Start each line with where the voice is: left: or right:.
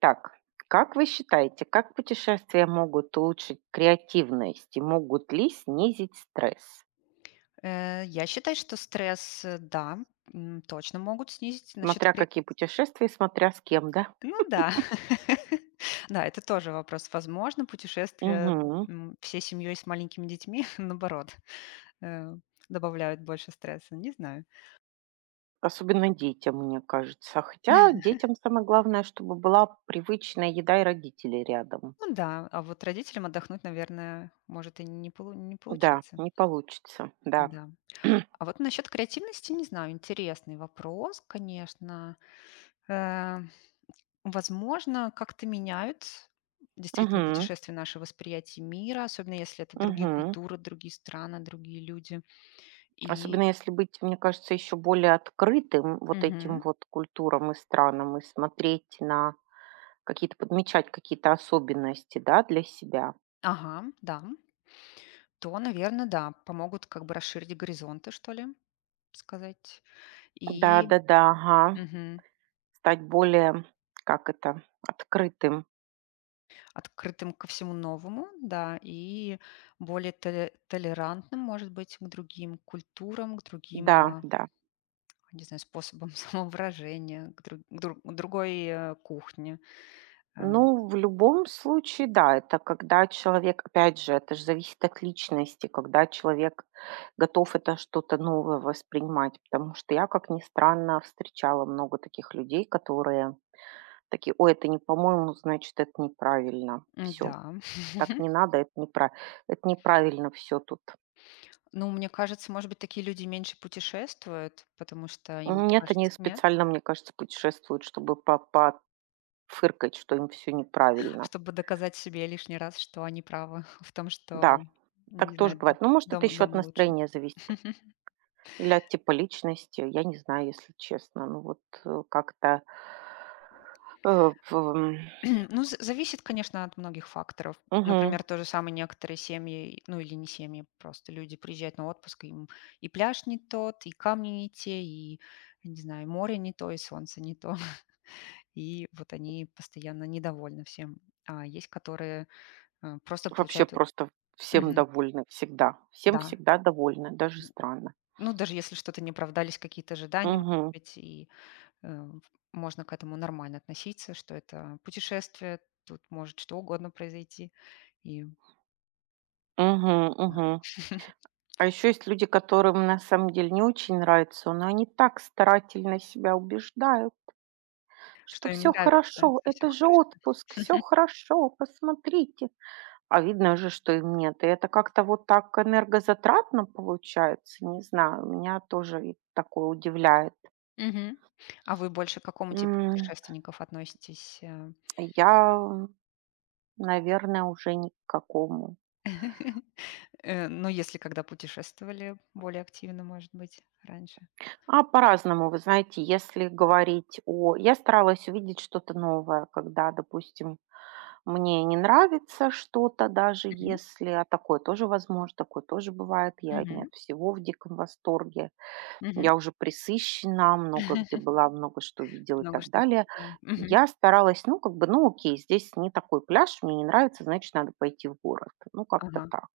right: Так, как вы считаете, как путешествия могут улучшить креативность и могут ли снизить стресс?
left: Я считаю, что стресс, да, точно могут снизить. Насчет
right: Смотря
left: кре
right: какие путешествия, и смотря с кем, да?
left: Ну да. Да, это тоже вопрос. Возможно, путешествия,
right: Мгм.
left: всей семьей с маленькими детьми, наоборот, э, добавляют больше стресса, не знаю.
right: Особенно детям, мне кажется. Хотя детям самое главное, чтобы была привычная еда и родители рядом.
left: Ну да, а вот родителям отдохнуть, наверное, может и не
right: Да,
left: получиться.
right: не получится, да.
left: Да. А вот насчет креативности, не знаю, интересный вопрос, конечно. Э Возможно, как-то меняют действительно
right: Мгм.
left: путешествия наше восприятие мира, особенно если это другие
right: Мгм.
left: культуры, другие страны, другие люди. И
right: Особенно если быть, мне кажется, еще более открытым вот этим
left: Мгм.
right: вот культурам и странам и смотреть на какие-то подмечать какие-то особенности, да, для себя.
left: Ага, да. То, наверное, да, помогут как бы расширить горизонты, что ли, сказать. И
right: Да-да-да, ага.
left: мгм,
right: Стать более, как это, открытым.
left: Открытым ко всему новому, да, и более толерантным, может быть, к другим культурам, к
right: Да,
left: другим,
right: да.
left: не знаю, способам самовыражения, к, к другой кухне. Эм,
right: Ну, в любом случае, да, это когда человек, опять же, это же зависит от личности, когда человек готов это что-то новое воспринимать, потому что я, как ни странно, встречала много таких людей, которые такие, ой, это не по-моему, значит, это неправильно, все,
left: да.
right: так не надо, это, это неправильно все тут.
left: Ну, мне кажется, может быть, такие люди меньше путешествуют, потому что им
right: Нет, они
left: кажется, нет?
right: специально, мне кажется, путешествуют, чтобы по пофыркать, что им все неправильно.
left: Чтобы доказать себе лишний раз, что они правы, в том, что,
right: Да, так
left: не
right: тоже
left: знаю,
right: бывает. Ну, может, это
left: дома,
right: еще от
left: дома лучше.
right: настроения зависит или от типа личности. Я не знаю, если честно. Ну, вот, как-то э, в м,
left: Ну, зависит, конечно, от многих факторов.
right: мгм.
left: Например, то же самое некоторые семьи, ну или не семьи, просто люди приезжают на отпуск, им и пляж не тот, и камни не те, и, не знаю, море не то, и солнце не то. И вот они постоянно недовольны всем. А есть, которые просто
right: Вообще
left: получают у
right: просто всем
left: Мгм.
right: довольны всегда. Всем
left: Да.
right: всегда довольны, даже странно.
left: Ну, даже если что-то не оправдались какие-то ожидания, может
right: Мгм.
left: быть, и, э, можно к этому нормально относиться, что это путешествие, тут может что угодно произойти. И
right: Мгм,
left: да,
right: мгм. А еще есть люди, которым на самом деле не очень нравится, но они так старательно себя убеждают. Что
left: что им
right: все
left: нравится,
right: хорошо,
left: что все
right: это же
left: хорошо.
right: отпуск, все хорошо, посмотрите. А видно же, что им нет. И это как-то вот так энергозатратно получается. Не знаю, меня тоже и такое удивляет.
left: Мгм. А вы больше к какому типу
right: М,
left: путешественников относитесь?
right: я, наверное, уже ни к какому.
left: Ну, если когда путешествовали более активно, может быть, раньше?
right: А по-разному, вы знаете, если говорить о я старалась увидеть что-то новое, когда, допустим, мне не нравится что-то, даже
left: Мгм.
right: если, а такое тоже возможно, такое тоже бывает, я не
left: Мгм.
right: от всего в диком восторге.
left: Мгм.
right: Я уже присыщена, много где была, много что видела и
left: Много
right: так
left: что
right: далее.
left: повидали. Мгм.
right: Я старалась, ну, как бы, ну, окей, здесь не такой пляж, мне не нравится, значит, надо пойти в город. Ну, как-то
left: Ага.
right: так.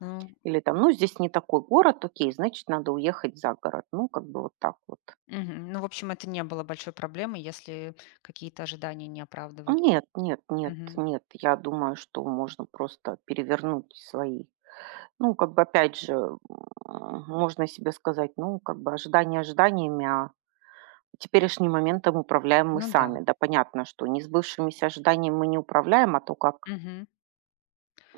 left: Ну,
right: Или там, ну, здесь не такой город, окей, значит, надо уехать за город. Ну, как бы вот так вот.
left: мгм. Ну, в общем, это не было большой проблемой, если какие-то ожидания не оправдывались.
right: Нет, нет, нет,
left: Мгм.
right: нет. Я думаю, что можно просто перевернуть свои. Ну, как бы, опять же, можно себе сказать, ну, как бы ожидания ожиданиями, а теперешний моментом управляем мы
left: Ну да.
right: сами. Да, понятно, что не сбывшимися ожиданиями мы не управляем, а то, как
left: Мгм.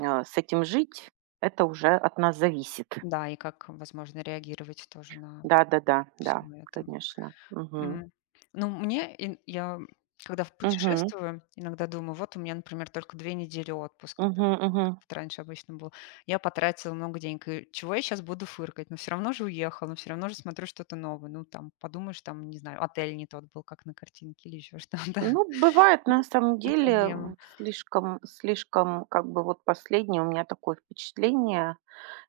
right: с этим жить, это уже от нас зависит.
left: Да, и как, возможно, реагировать тоже на
right: Да, да, да,
left: все
right: да,
left: это.
right: конечно. Мгм.
left: М. Ну, мне ин я, когда в
right: Мгм.
left: путешествую, иногда думаю: вот у меня, например, только 2 недели отпуска, там,
right: Мгм. Мгм.
left: как это раньше обычно было. Я потратила много денег, и чего я сейчас буду фыркать? Но все равно же уехала, но все равно же смотрю что-то новое. Ну, там, подумаешь, там, не знаю, отель не тот был, как на картинке, или еще что-то.
right: Ну, бывает
left: Ну,
right: на самом
left: не
right: деле
left: проблема.
right: слишком, слишком, как бы вот последнее у меня такое впечатление.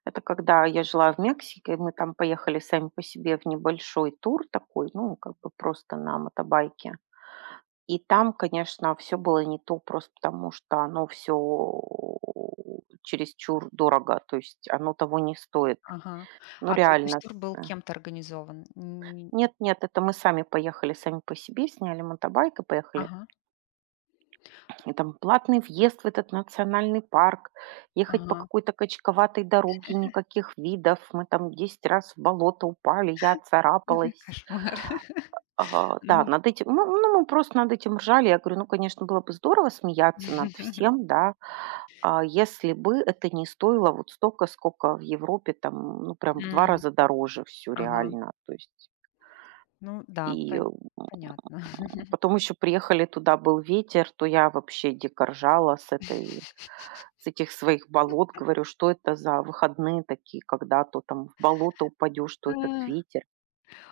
right: Это когда я жила в Мексике, мы там поехали сами по себе в небольшой тур такой, ну, как бы просто на мотобайке. И там, конечно, все было не то просто потому, что оно всё чересчур дорого, то есть оно того не стоит.
left: Ага.
right: Ну,
left: То есть
right: реально.
left: тур был
right: С э
left: кем-то организован? Н
right: Нет, нет, это мы сами поехали сами по себе, сняли мотобайк и поехали.
left: Ага,
right: И там платный въезд в этот национальный парк, ехать по
left: ага.
right: какой-то качковатой дороге, никаких видов. Мы там 10 раз в болото упали, я
left: Ой,
right: царапалась.
left: кошмар.
right: Ага, да,
left: Ну,
right: над этим, мы, ну, мы просто над этим ржали. Я говорю, ну, конечно, было бы здорово смеяться над всем, да, а, если бы это не стоило вот столько, сколько в Европе, там, ну, прям в два
left: м,
right: раза дороже все
left: ага.
right: реально. То есть,
left: Ну да,
right: и м,
left: понятно.
right: потом еще приехали туда, был ветер, то я вообще дико ржала с этой, с этих своих болот. Говорю, что это за выходные такие, когда то там в болото упадешь, что этот
left: А,
right: ветер.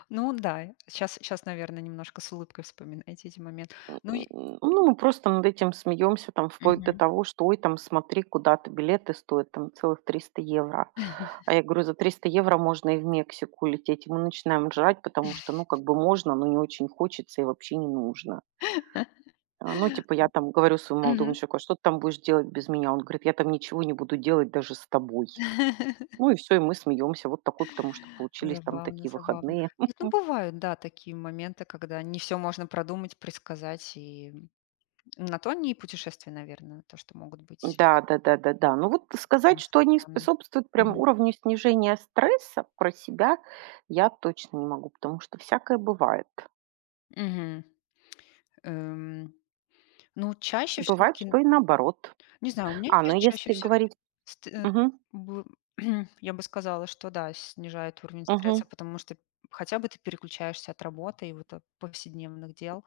left: ну да, сейчас, сейчас, наверное, немножко с улыбкой вспоминаете эти моменты.
right: М,
left: Ну и
right: ну, мы просто над этим смеемся, там, вплоть до
left: мгм.
right: того, что: "Ой, там, смотри, куда-то билеты стоят, там, целых 300 евро". А я говорю: "За 300 евро можно и в Мексику лететь". И мы начинаем ржать, потому что, ну, как бы можно, но не очень хочется и вообще не нужно. А, ну, типа, я там говорю своему молодому
left: Мгм.
right: человеку: "А что ты там будешь делать без меня?" Он говорит: "Я там ничего не буду делать даже с тобой". Ну и все, и мы смеемся. Вот такой, потому что получились там
left: Забавно,
right: такие
left: забавно.
right: выходные.
left: Нет, ну бывают, да, такие моменты, когда не все можно продумать, предсказать, и на то они и путешествия, наверное, то, что могут быть,
right: Да, да-да-да-да. Ну, вот
left: такие
right: сказать,
left: вот
right: что они
left: спонтанные.
right: способствуют прям
left: Мгм.
right: уровню снижения стресса, про себя я точно не могу, потому что всякое бывает.
left: Мгм. Эм, ну, чаще все
right: Бывает,
left: таки,
right: что и наоборот.
left: не знаю, у меня
right: А,
left: ча
right: ну
left: чаще
right: если
left: все таки
right: говорить мгм,
left: я бы сказала, что да, снижает уровень
right: мгм,
left: стресса, потому что хотя бы ты переключаешься от работы и вот, от повседневных дел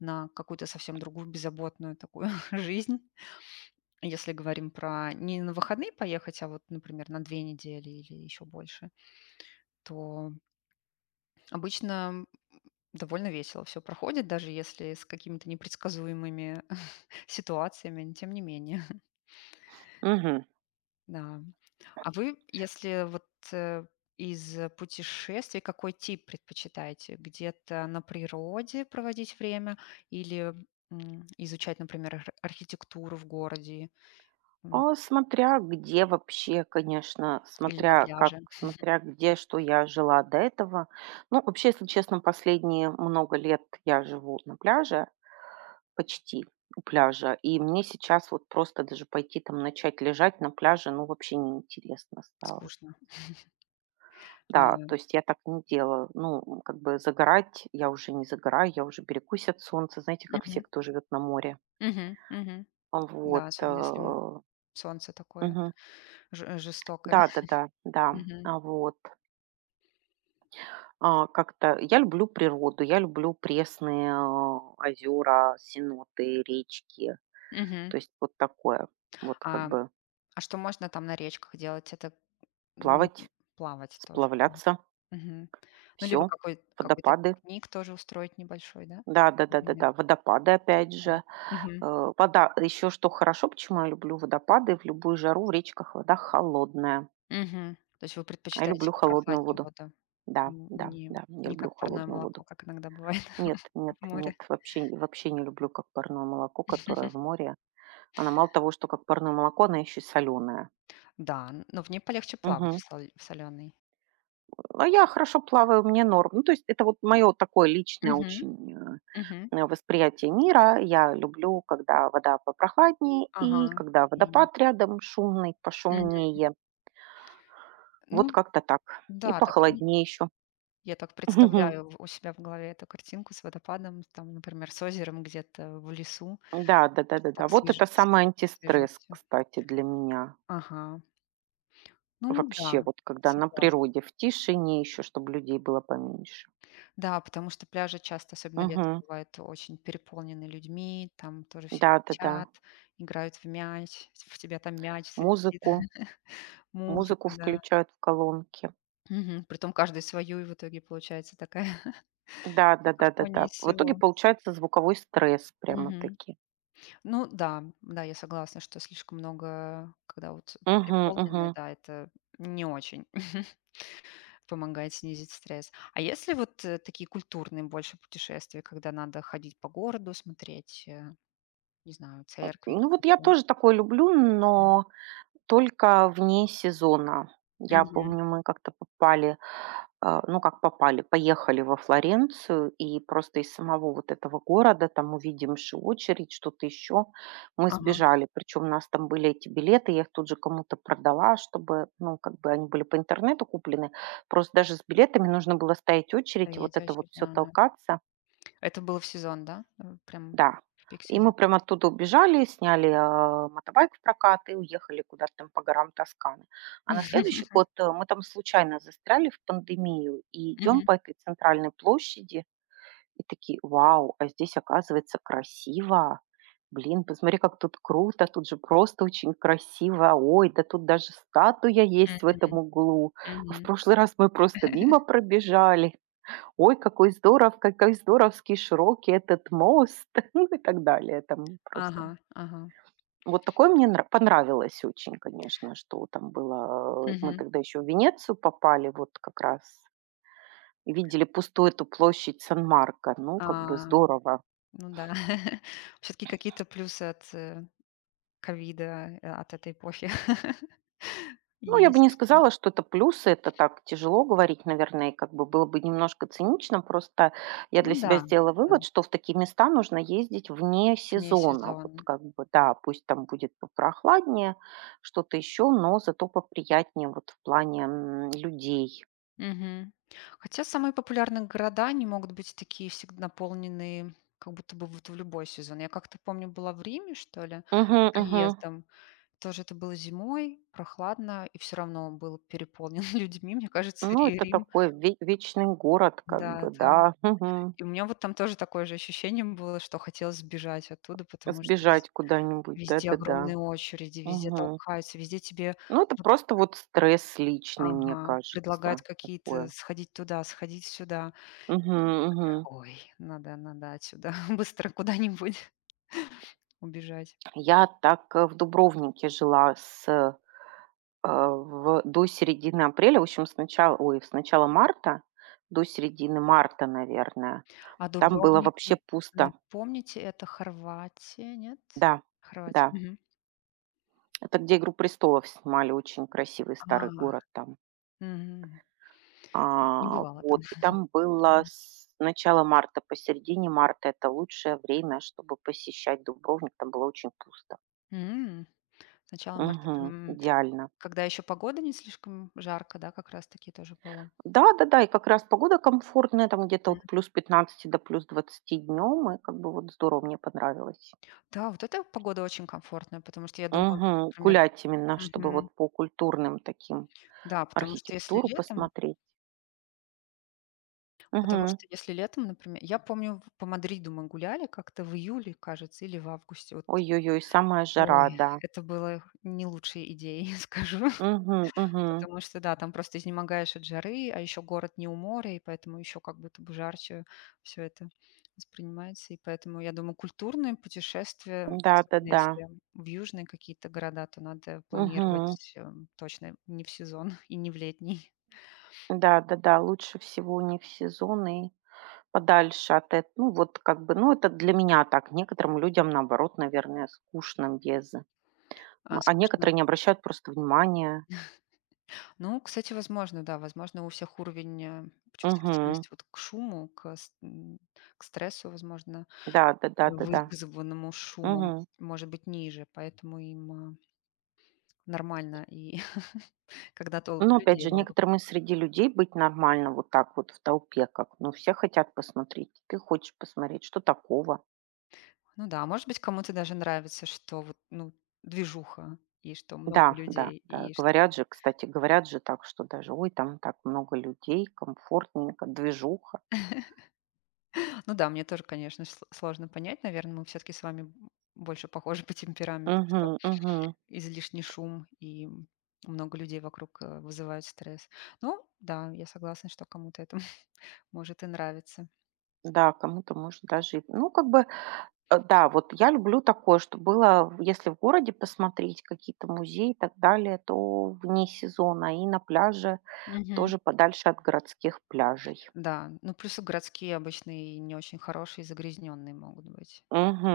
left: на какую-то совсем другую беззаботную такую жизнь. Если говорим про не на выходные поехать, а вот, например, на 2 недели или еще больше, то обычно довольно весело все проходит, даже если с какими-то непредсказуемыми ситуациями, но тем не менее,
right: мгм.
left: да. А вы, если вот, э, из путешествий, какой тип предпочитаете? Где-то на природе проводить время или, изучать, например, ар архитектуру в городе, м,
right: А, смотря где вообще, конечно,
left: или на
right: смотря как,
left: пляже?
right: смотря где, что я жила до этого. Ну, вообще, если честно, последние много лет я живу на пляже, почти у пляжа. И мне сейчас вот просто даже пойти там начать лежать на пляже, ну, вообще неинтересно стало.
left: Скучно. А,
right: Да, то есть я так не делаю. Ну, как бы загорать я уже не загораю, я уже берегусь от солнца, знаете, как все,
left: мгм,
right: кто живет на море.
left: мгм, мгм.
right: А вот.
left: Да, особенно если, солнце такое
right: Мгм.
left: ж жестокое.
right: Да, да, да, да.
left: Мгм,
right: А вот. А, как-то я люблю природу, я люблю пресные озера, сеноты, речки.
left: мгм.
right: То есть вот такое. Вот как
left: А,
right: бы
left: а, что можно там на речках делать? Это, м,
right: плавать,
left: плавать тоже.
right: сплавляться.
left: Мгм. Ну, либо
right: Все
left: какой-то
right: водопады.
left: пикник тоже устроить небольшой, да? Например,
right: Да-да-да-да-да, водопады опять
left: да.
right: же.
left: Мгм.
right: Э, вода еще что хорошо, почему я люблю водопады в любую жару в речках вода холодная.
left: Мгм. То есть вы
right: А я
left: предпочитаете
right: люблю холодную
left: попрохладнее
right: воду.
left: воду?
right: Да,
left: Н
right: да,
left: не
right: да, я
left: не
right: люблю
left: как парное
right: холодную
left: молоко,
right: воду.
left: как иногда бывает
right: Нет,
left: в
right: нет, нет,
left: море.
right: вообще вообще не люблю, как парное молоко, которое в море. Она мало того, что как парное молоко, она еще и соленая.
left: Да, н но в ней полегче плавать, в солёной.
right: А я хорошо плаваю, мне норм. Ну, то есть это вот мое такое личное
left: Мгм.
right: очень,
left: Мгм.
right: восприятие мира. Я люблю, когда вода попрохладнее
left: Ага.
right: и когда
left: И,
right: водопад рядом шумный,
left: мгм.
right: пошумнее.
left: Ну
right: Вот как-то так. И
left: да, так
right: похолоднее еще.
left: я так представляю в у себя в голове эту картинку с водопадом, там, например, с озером где-то в лесу.
right: Да, да-да-да-да.
left: Так
right: Вот это самый
left: свежо
right: антистресс,
left: все.
right: кстати, для меня.
left: Ага. Ну
right: Вообще,
left: да,
right: вот когда на
left: согласна.
right: природе, в тишине еще, чтобы людей было поменьше.
left: Да, потому что пляжи часто, особенно летом,
right: Мгм.
left: бывают очень переполнены людьми, там тоже все
right: Да-да-да.
left: кричат, играют в мяч, в тебя там мяч залетит,
right: Музыку
left: музыка,
right: музыку
left: да.
right: включают в колонки.
left: Мгм. Притом каждый свою, и в итоге получается такая
right: Да,
left: какофония
right: да-да-да-да.
left: из
right: В итоге
left: всего.
right: получается звуковой стресс
left: Мгм.
right: прямо-таки.
left: Ну да, да, я согласна, что слишком много, когда вот
right: Мгм, мгм.
left: переполнены, да, это не очень помогает снизить стресс. А если вот, такие культурные больше путешествия, когда надо ходить по городу, смотреть, не знаю,
right: Э,
left: церкви
right: ну, вот я
left: какие-то?
right: тоже такое люблю,
left: Мгм.
right: но только вне сезона. Я
left: Мгм.
right: помню, мы как-то попали, ну, как попали, поехали во Флоренцию, и просто из самого вот этого города, там увидимши очередь, что-то еще, мы
left: Ага,
right: сбежали. Причем у нас там были эти билеты, я их тут же кому-то продала, чтобы, ну, как бы они были по интернету куплены. Просто даже с билетами нужно было стоять очередь, и вот
left: стоять
right: это вот
left: очередь.
right: все
left: Ага.
right: толкаться.
left: Это было в сезон, да? Прям
right: Да.
left: в пик
right: И
left: сезона.
right: мы прям оттуда убежали, сняли, мотобайк в прокат и уехали куда-то там по горам Тосканы. А на следующий год, э, мы там случайно застряли в пандемию и идем
left: Мгм.
right: по этой центральной площади и такие: "Вау, а здесь, оказывается, красиво. Блин, посмотри, как тут круто, тут же просто очень красиво. Ой, да тут даже статуя есть в этом
left: Мгм.
right: углу. А в
left: Мгм.
right: прошлый раз мы просто мимо пробежали". "Ой, какой здоровский широкий этот мост", ну и так далее. Там просто
left: Ага, ага.
right: вот такое мне нра понравилось очень, конечно, что там было. Э, мы
left: Мгм.
right: тогда еще в Венецию попали, вот как раз и видели пустую эту площадь Сан-Марко. Ну, как бы
left: А,
right: здорово.
left: ну да. Все таки какие-то плюсы от, ковида, от этой эпохи,
right: Ну, я бы не
left: есть.
right: сказала, что это плюсы, это так тяжело говорить, наверное, и как бы было бы немножко цинично, просто я
left: Ну
right: для
left: да,
right: себя сделала
left: да,
right: вывод, что в такие места нужно ездить вне
left: вне
right: сезона. Вот
left: сезона.
right: как бы, да, пусть там будет попрохладнее, что-то еще, но зато поприятнее вот в плане людей.
left: Мгм. Хотя самые популярные города, они могут быть такие всегда наполненные как будто бы вот в любой сезон. Я как-то помню, была в Риме, что ли,
right: Мгм, мгм.
left: проездом. Тоже это было зимой, прохладно, и все равно он был переполнен людьми. Мне кажется,
right: Ну,
left: Ри
right: это
left: Рим,
right: такой вечный город, как
left: да,
right: бы,
left: там.
right: да, мгм.
left: И у меня вот там тоже такое же ощущение было, что хотелось сбежать оттуда, потому что
right: Сбежать куда-нибудь,
left: везде
right: да-да-да.
left: огромные очереди, везде
right: Мгм.
left: толкаются, везде тебе
right: Ну, это
left: вот,
right: просто вот стресс личный, мне
left: ага, предлагают
right: кажется,
left: какие-то
right: такое.
left: сходить туда, сходить сюда.
right: Мгм,
left: И я
right: мгм.
left: такая: "Ой, надо отсюда быстро куда-нибудь убежать".
right: Я так, э, в Дубровнике жила с, э, в до середины апреля. В общем, с начала марта до середины марта, наверное.
left: А
right: Там было
left: Дубровник, н
right: вообще пусто.
left: напомните, это Хорватия, нет?
right: Да,
left: Хорватия,
right: да.
left: мгм.
right: Это где "Игру престолов" снимали, очень красивый
left: А,
right: старый город там.
left: мгм. Не
right: А,
left: бывала там.
right: вот, и там было
left: Мгм.
right: с начала марта по середине марта- это лучшее время, чтобы посещать Дубровник. Там было очень пусто.
left: М. С начала марта,
right: Мгм. Идеально.
left: когда еще погода не слишком жарко, да, как раз таки тоже было?
right: Да-да-да, и как раз погода комфортная, там где-то от +15 до +20 днем, и как бы вот здорово, мне понравилось.
left: Да, вот эта погода очень комфортная, потому что я думаю,
right: Мгм.
left: например
right: Гулять именно, чтобы
left: Мгм.
right: вот по культурным таким
left: Да, потому что если
right: архитектуру
left: летом,
right: посмотреть. Мгм.
left: например я помню, в по Мадриду мы гуляли как-то в июле, кажется, или в августе. Вот,
right: Ой-ой-ой, самая жара,
left: ой,
right: да.
left: это было не лучшей идеей, скажу.
right: Мгм, мгм.
left: Потому что, да, там просто изнемогаешь от жары, а еще город не у моря, и поэтому еще как будто бы жарче все это воспринимается. И поэтому, я думаю, культурные путешествия, особенно
right: Да-да-да.
left: если в южные какие-то города, то надо
right: Мгм.
left: планировать, точно не в сезон, и не в летний,
right: Да-да-да, лучше всего не в сезон и подальше от эт ну, вот как бы, ну, это для меня так. Некоторым людям, наоборот, наверное, скучно без.
left: а
right: А
left: скучно.
right: некоторые не обращают просто внимания.
left: Ну, кстати, возможно, да, возможно, у всех уровень,
right: Мгм.
left: чувствительности вот к шуму, к стрессу, возможно,
right: Да,
left: вы
right: да-да-да-да.
left: вызванному шумом,
right: Мгм.
left: может быть ниже, поэтому им, нормально, и когда
right: Но
left: толпы
right: опять
left: людей
right: же,
left: вокруг.
right: некоторым и среди людей быть нормально вот так вот в толпе, как, ну, все хотят посмотреть, ты хочешь посмотреть, что такого?
left: Ну да, может быть, кому-то даже нравится, что вот, ну, движуха, и что много
right: Да, да,
left: людей,
right: да.
left: и что
right: Говорят же, кстати, говорят же так, что даже, ой, там так много людей, комфортненько, движуха.
left: ну да, мне тоже, конечно, сл сложно понять. Наверное, мы все таки с вами больше похожи по темпераменту, что
right: Мгм, мгм.
left: излишний шум и много людей вокруг, вызывает стресс. Ну да, я согласна, что кому-то это может и нравиться.
right: Да, кому-то может даже, и- ну, как бы, э, да, вот я люблю такое, что было, в- если в городе посмотреть какие-то музеи и так далее, то вне сезона и на пляже
left: Мгм.
right: тоже подальше от городских пляжей.
left: Да, ну, плюс и городские обычные не очень хорошие, загрязненные могут быть.
right: Мгм.